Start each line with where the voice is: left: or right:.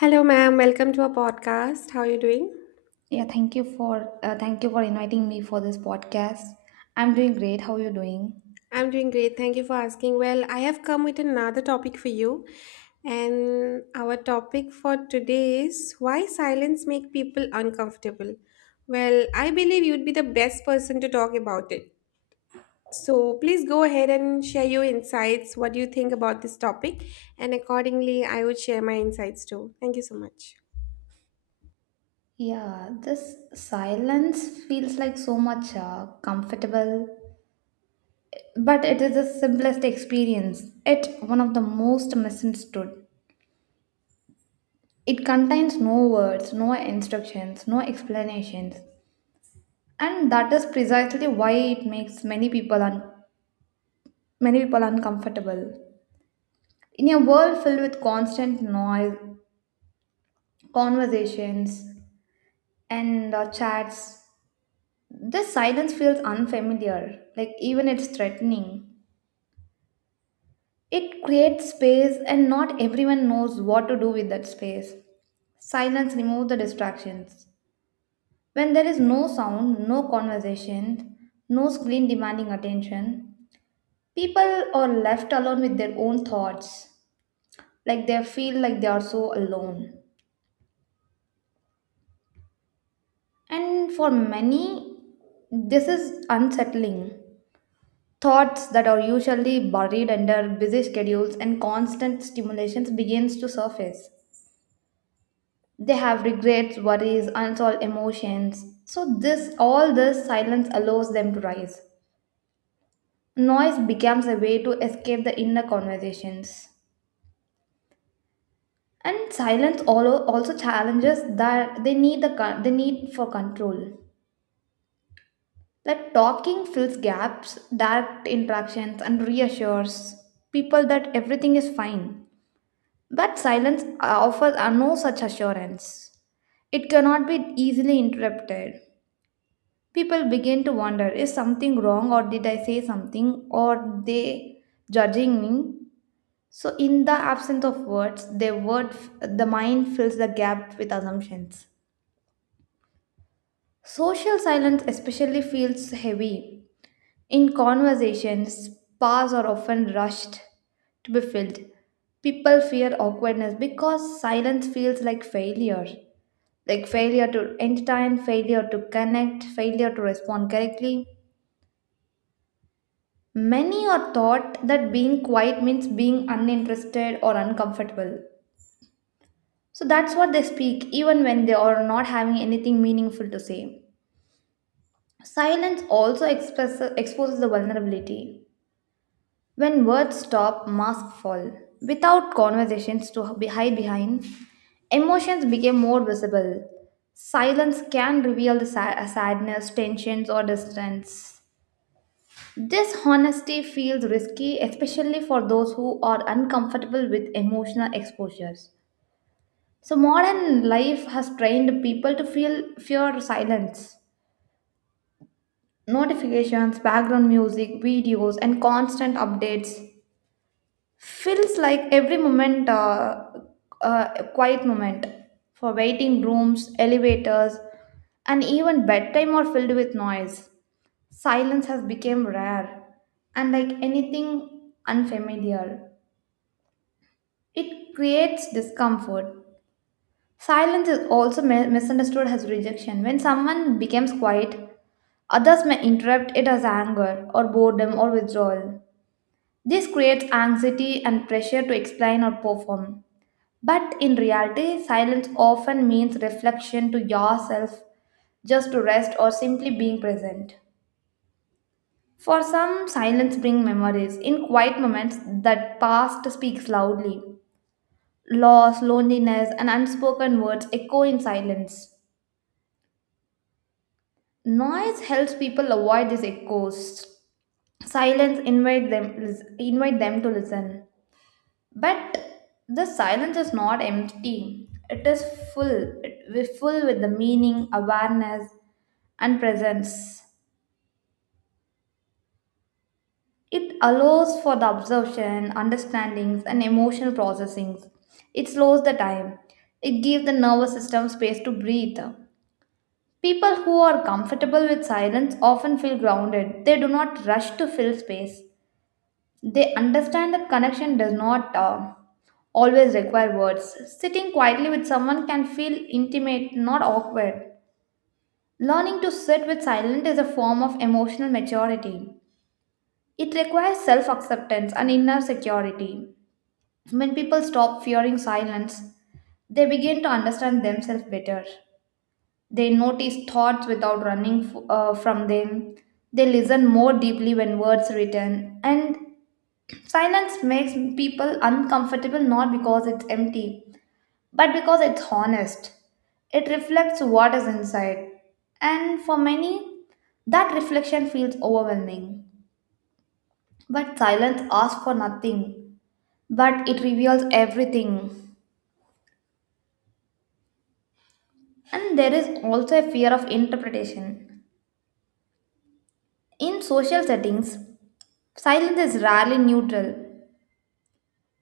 left: Hello, ma'am. Welcome to our podcast. How are you doing?
right: Yeah, thank you for inviting me for this podcast. I'm doing great. How are you doing?
left: I'm doing great. Thank you for asking. Well, I have come with another topic for you. And our topic for today is why silence make people uncomfortable. Well, I believe you'd be the best person to talk about it. So please go ahead and share your insights, what do you think about this topic, and accordingly, I would share my insights too. Thank you so much.
right: Yeah, this silence feels like so much comfortable, but it is the simplest experience. It one of the most misunderstood. It contains no words, no instructions, no explanations, and that is precisely why it makes many people uncomfortable. In a world filled with constant noise, conversations and chats. This silence feels unfamiliar, like even it's threatening. It creates space, and not everyone knows what to do with that space. Silence removes the distractions. When there is no sound, no conversation, no screen demanding attention, people are left alone with their own thoughts, like they feel like they are so alone. And for many, this is unsettling. Thoughts that are usually buried under busy schedules and constant stimulations begins to surface. They have regrets, worries, unsolved emotions. So this all this silence allows them to rise. Noise becomes a way to escape the inner conversations. And silence also challenges that they need they need for control. That talking fills gaps, direct interactions, and reassures people that everything is fine. But silence offers no such assurance. It cannot be easily interrupted. People begin to wonder, is something wrong, or did I say something, or they judging me? So, in the absence of words, the word, the mind fills the gap with assumptions. Social silence especially feels heavy. In conversations, spas are often rushed to be filled. People fear awkwardness because silence feels like failure. Like failure to entertain, failure to connect, failure to respond correctly. Many are taught that being quiet means being uninterested or uncomfortable. So that's what they speak, even when they are not having anything meaningful to say. Silence also express exposes the vulnerability. When words stop, masks fall. Without conversations to hide behind, emotions became more visible. Silence can reveal the sadness, tensions, or distance. This honesty feels risky, especially for those who are uncomfortable with emotional exposures. So, modern life has trained people to feel fear silence. Notifications, background music, videos, and constant updates feels like every moment quiet moment for waiting rooms, elevators, and even bedtime are filled with noise. Silence has become rare, and like anything unfamiliar, it creates discomfort. Silence is also misunderstood as rejection. When someone becomes quiet, others may interpret it as anger or boredom or withdrawal. This creates anxiety and pressure to explain or perform. But in reality, silence often means reflection to yourself, just to rest or simply being present. For some, silence brings memories. In quiet moments, that past speaks loudly. Loss, loneliness, and unspoken words echo in silence. Noise helps people avoid these echoes. Silence invite them to listen. But the silence is not empty. It is full. It is full with the meaning, awareness, and presence. It allows for the absorption, understandings, and emotional processings. It slows the time. It gives the nervous system space to breathe. People who are comfortable with silence often feel grounded. They do not rush to fill space. They understand that connection does not always require words. Sitting quietly with someone can feel intimate, not awkward. Learning to sit with silence is a form of emotional maturity. It requires self acceptance and inner security. When people stop fearing silence, they begin to understand themselves better. They notice thoughts without running from them. They listen more deeply when words return, and silence makes people uncomfortable not because it's empty, but because it's honest. It reflects what is inside. And for many, that reflection feels overwhelming. But silence asks for nothing, but it reveals everything. And there is also a fear of interpretation. In social settings, silence is rarely neutral.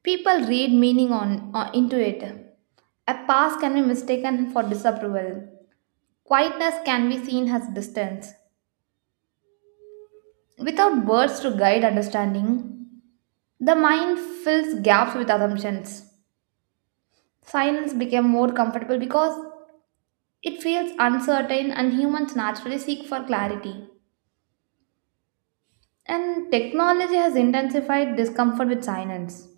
right: People read meaning on into it. A pass can be mistaken for disapproval. Quietness can be seen as distance. Without words to guide understanding, the mind fills gaps with assumptions. Silence became more comfortable because it feels uncertain, and humans naturally seek for clarity. And technology has intensified discomfort with silence.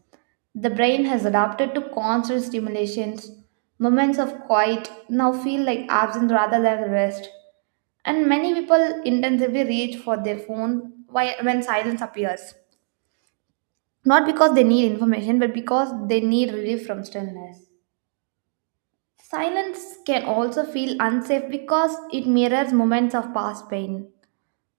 right: The brain has adapted to constant stimulations. Moments of quiet now feel like absence rather than rest. And many people intensively reach for their phone when silence appears. Not because they need information, but because they need relief from stillness. Silence can also feel unsafe because it mirrors moments of past pain.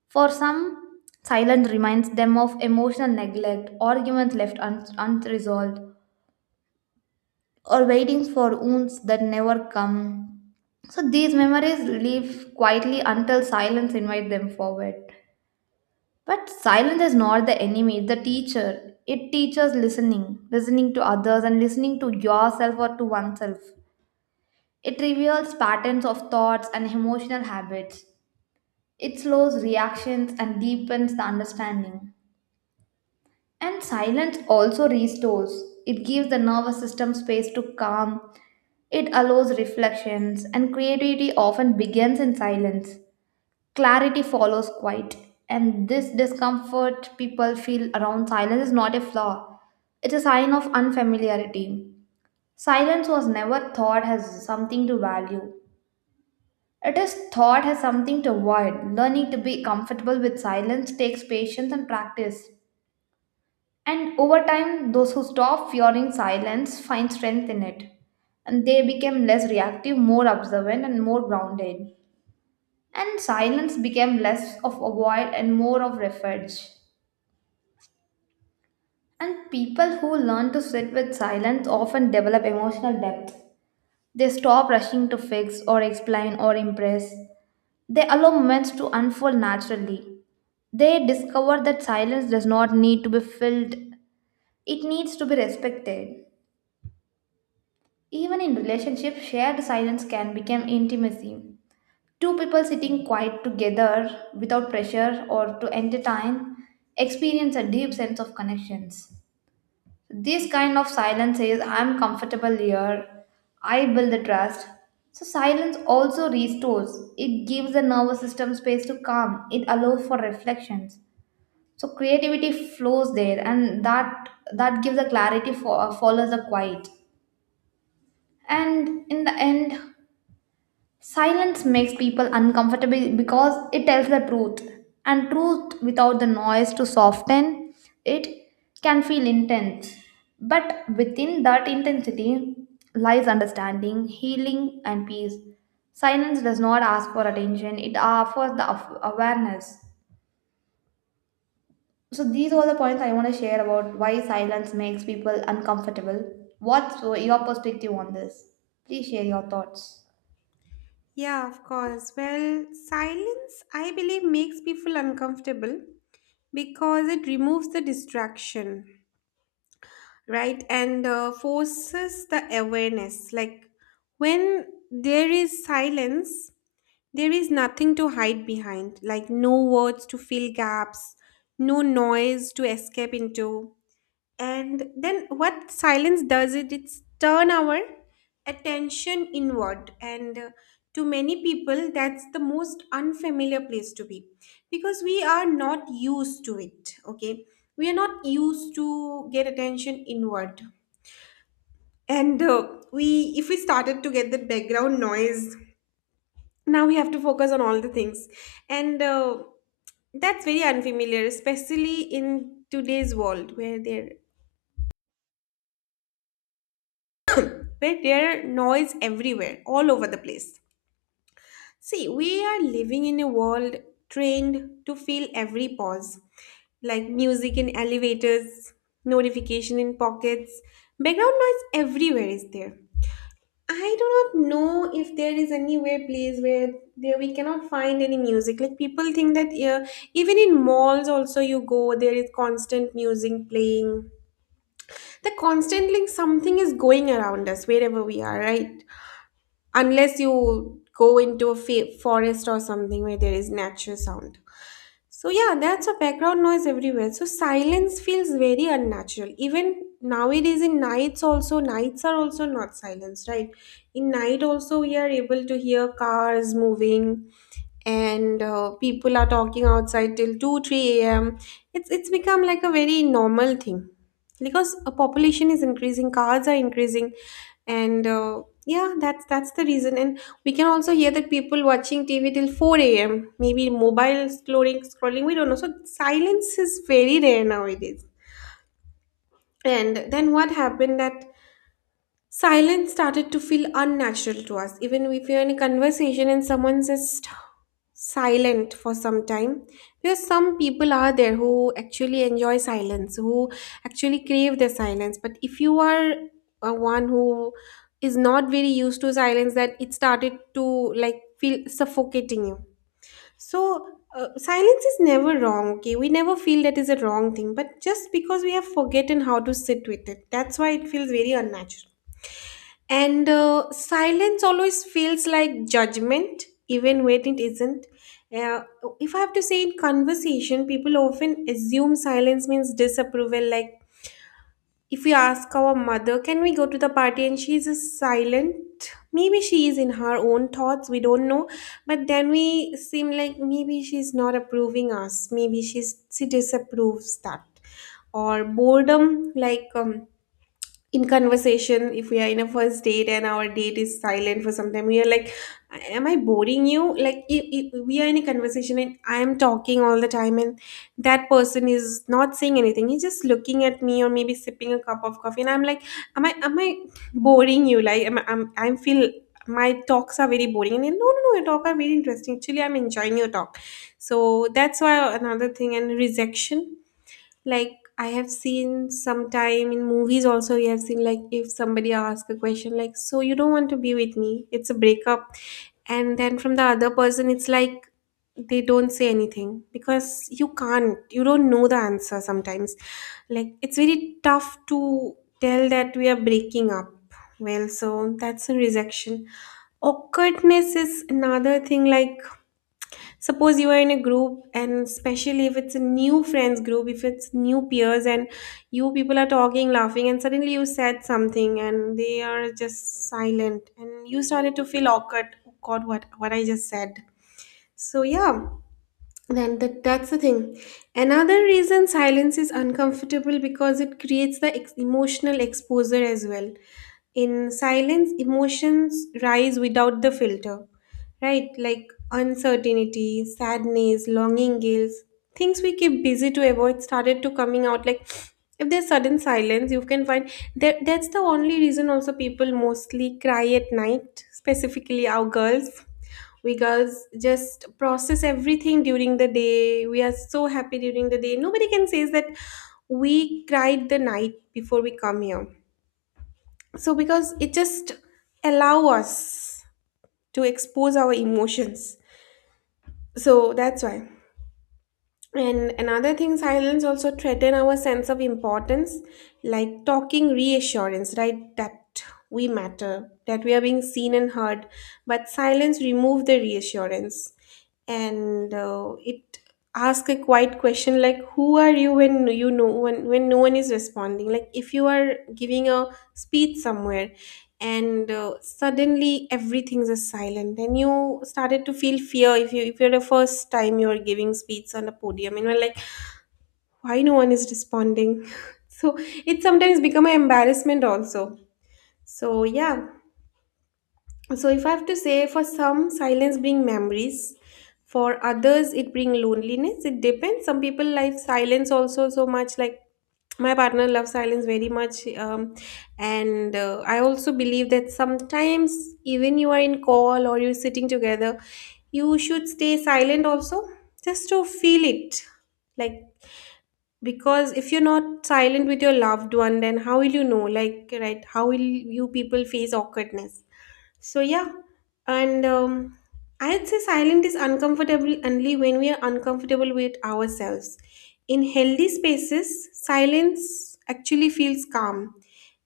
right: For some, silence reminds them of emotional neglect, arguments left unresolved, or waiting for wounds that never come. So these memories live quietly until silence invites them forward. But silence is not the enemy, it's the teacher. It teaches listening, listening to others and listening to yourself or to oneself. It reveals patterns of thoughts and emotional habits. It slows reactions and deepens the understanding. And silence also restores. It gives the nervous system space to calm. It allows reflections, and creativity often begins in silence. Clarity follows quiet, and this discomfort people feel around silence is not a flaw, it's a sign of unfamiliarity. Silence was never thought as something to value, it is thought as something to avoid. Learning to be comfortable with silence takes patience and practice, and over time those who stop fearing silence find strength in it, and they become less reactive, more observant, and more grounded. And silence became less of avoid and more of refuge. And people who learn to sit with silence often develop emotional depth. They stop rushing to fix or explain or impress. They allow moments to unfold naturally. They discover that silence does not need to be filled, it needs to be respected. Even in relationships, shared silence can become intimacy. Two people sitting quiet together without pressure or to entertain experience a deep sense of connections. This kind of silence says, I'm comfortable here, I build the trust. So, silence also restores, it gives the nervous system space to calm, it allows for reflections. So, creativity flows there, and that gives a clarity for follows the quiet. And in the end, silence makes people uncomfortable because it tells the truth, and truth without the noise to soften it can feel intense. But within that intensity lies understanding, healing, and peace. Silence does not ask for attention, it offers the awareness. So, these are the points I want to share about why silence makes people uncomfortable. What's your perspective on this? Please share your thoughts.
left: Yeah, of course. Well, silence, I believe, makes people uncomfortable because it removes the distraction, right, and forces the awareness, like when there is silence, there is nothing to hide behind, like no words to fill gaps, no noise to escape into. And then what silence does, it, it's turn our attention inward. And to many people, that's the most unfamiliar place to be because we are not used to it. Okay. We are not used to get attention inward. And we, if we started to get the background noise, now we have to focus on all the things. And that's very unfamiliar, especially in today's world where there are noise everywhere, all over the place. See, we are living in a world trained to feel every pause, like music in elevators, notification in pockets, background noise everywhere is there. I do not know if there is anywhere place where there we cannot find any music. Like people think that, yeah, even in malls also you go, there is constant music playing. The constant, like something is going around us wherever we are, right? Unless you go into a forest or something where there is natural sound. So yeah, that's a background noise everywhere. So silence feels very unnatural. Even nowadays in nights also, nights are also not silence, right? In night also we are able to hear cars moving, and people are talking outside till 2 3 a.m. It's become like a very normal thing because a population is increasing, cars are increasing, and yeah, that's the reason. And we can also hear that people watching tv till 4 a.m., maybe mobile scrolling, we don't know. So silence is very rare nowadays. And then what happened that silence started to feel unnatural to us. Even if you're in a conversation and someone's just silent for some time, because some people are there who actually enjoy silence, who actually crave the silence. But if you are a one who is not very used to silence, that it started to like feel suffocating you. So silence is never wrong. Okay, we never feel that is a wrong thing, but just because we have forgotten how to sit with it, that's why it feels very unnatural. And silence always feels like judgment, even when it isn't. Uh, if I have to say, in conversation, people often assume silence means disapproval. Like if we ask our mother, can we go to the party? And she's just silent. Maybe she is in her own thoughts, we don't know. But then we seem like maybe she's not approving us. Maybe she disapproves that. Or boredom, like in conversation if we are in a first date and our date is silent for some time, we are like, am I boring you? Like if we are in a conversation and I am talking all the time and that person is not saying anything, he's just looking at me or maybe sipping a cup of coffee, and I'm like, am I boring you? Like am I feel my talks are very boring, and then, no, your talk are very interesting, actually I'm enjoying your talk. So that's why. Another thing, and rejection, like I have seen sometime in movies also, you have seen like if somebody asks a question, like so you don't want to be with me, it's a breakup, and then from the other person it's like they don't say anything because you don't know the answer sometimes. Like it's very tough to tell that we are breaking up. Well, so that's a rejection. Awkwardness is another thing. Like suppose you are in a group, and especially if it's a new friends group, if it's new peers, and you people are talking, laughing, and suddenly you said something and they are just silent, and you started to feel awkward, oh god, what I just said. So yeah, then that's the thing. Another reason silence is uncomfortable because it creates the emotional exposure as well. In silence, emotions rise without the filter, right? Like uncertainty, sadness, longing, guilt, things we keep busy to avoid started to coming out. Like if there's sudden silence, you can find that that's the only reason also people mostly cry at night, specifically our girls, because just process everything during the day, we are so happy during the day, nobody can say that we cried the night before we come here. So because it just allow us to expose our emotions. So that's why. And another thing, silence also threaten our sense of importance, like talking reassurance, right? That we matter, that we are being seen and heard. But silence remove the reassurance, and it ask a quiet question like, "Who are you?" When you know, when no one is responding, like if you are giving a speech somewhere and suddenly everything's is silent and you started to feel fear, if you, if you're the first time you're giving speech on the podium and you're like, why no one is responding? So it sometimes become an embarrassment also. So yeah. So if I have to say, for some silence bring memories, for others it bring loneliness. It depends. Some people like silence also so much, like my partner loves silence very much, and I also believe that sometimes, even you are in call or you're sitting together, you should stay silent also, just to feel it, like because if you're not silent with your loved one, then how will you know, like, right, how will you people face awkwardness. So yeah. And I'd say silent is uncomfortable only when we are uncomfortable with ourselves. In healthy spaces silence actually feels calm,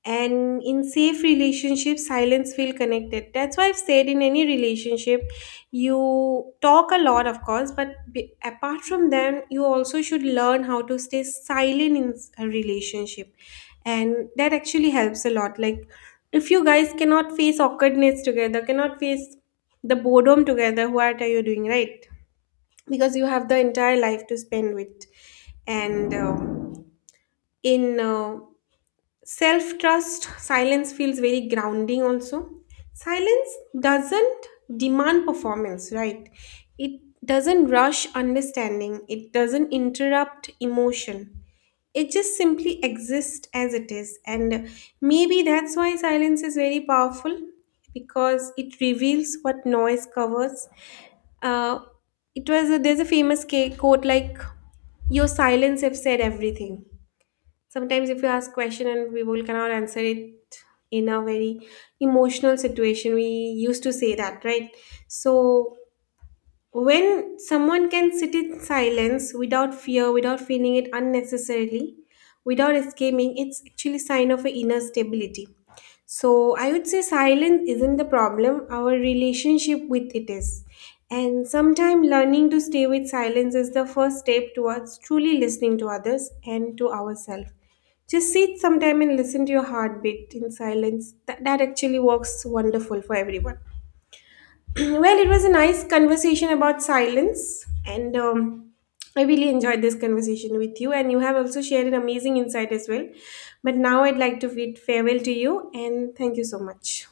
left: and in safe relationships silence feel connected. That's why I've said in any relationship you talk a lot of course, but apart from them you also should learn how to stay silent in a relationship. And that actually helps a lot. Like if you guys cannot face awkwardness together, cannot face the boredom together, what are you doing, right? Because you have the entire life to spend with. And in self trust, silence feels very grounding also. Silence doesn't demand performance, right? It doesn't rush understanding, it doesn't interrupt emotion. It just simply exists as it is. And maybe that's why silence is very powerful, because it reveals what noise covers. Uh, it was a, there's a famous quote like, your silence have said everything. Sometimes if you ask question and we will cannot answer it in a very emotional situation, we used to say that, right? So when someone can sit in silence without fear, without feeling it unnecessarily, without escaping, it's actually sign of an inner stability. So I would say silence isn't the problem, our relationship with it is. And sometimes learning to stay with silence is the first step towards truly listening to others and to ourselves. Just sit sometime and listen to your heartbeat in silence. That actually works wonderful for everyone. Well, it was a nice conversation about silence, and I really enjoyed this conversation with you. And you have also shared an amazing insight as well. But now I'd like to bid farewell to you, and thank you so much.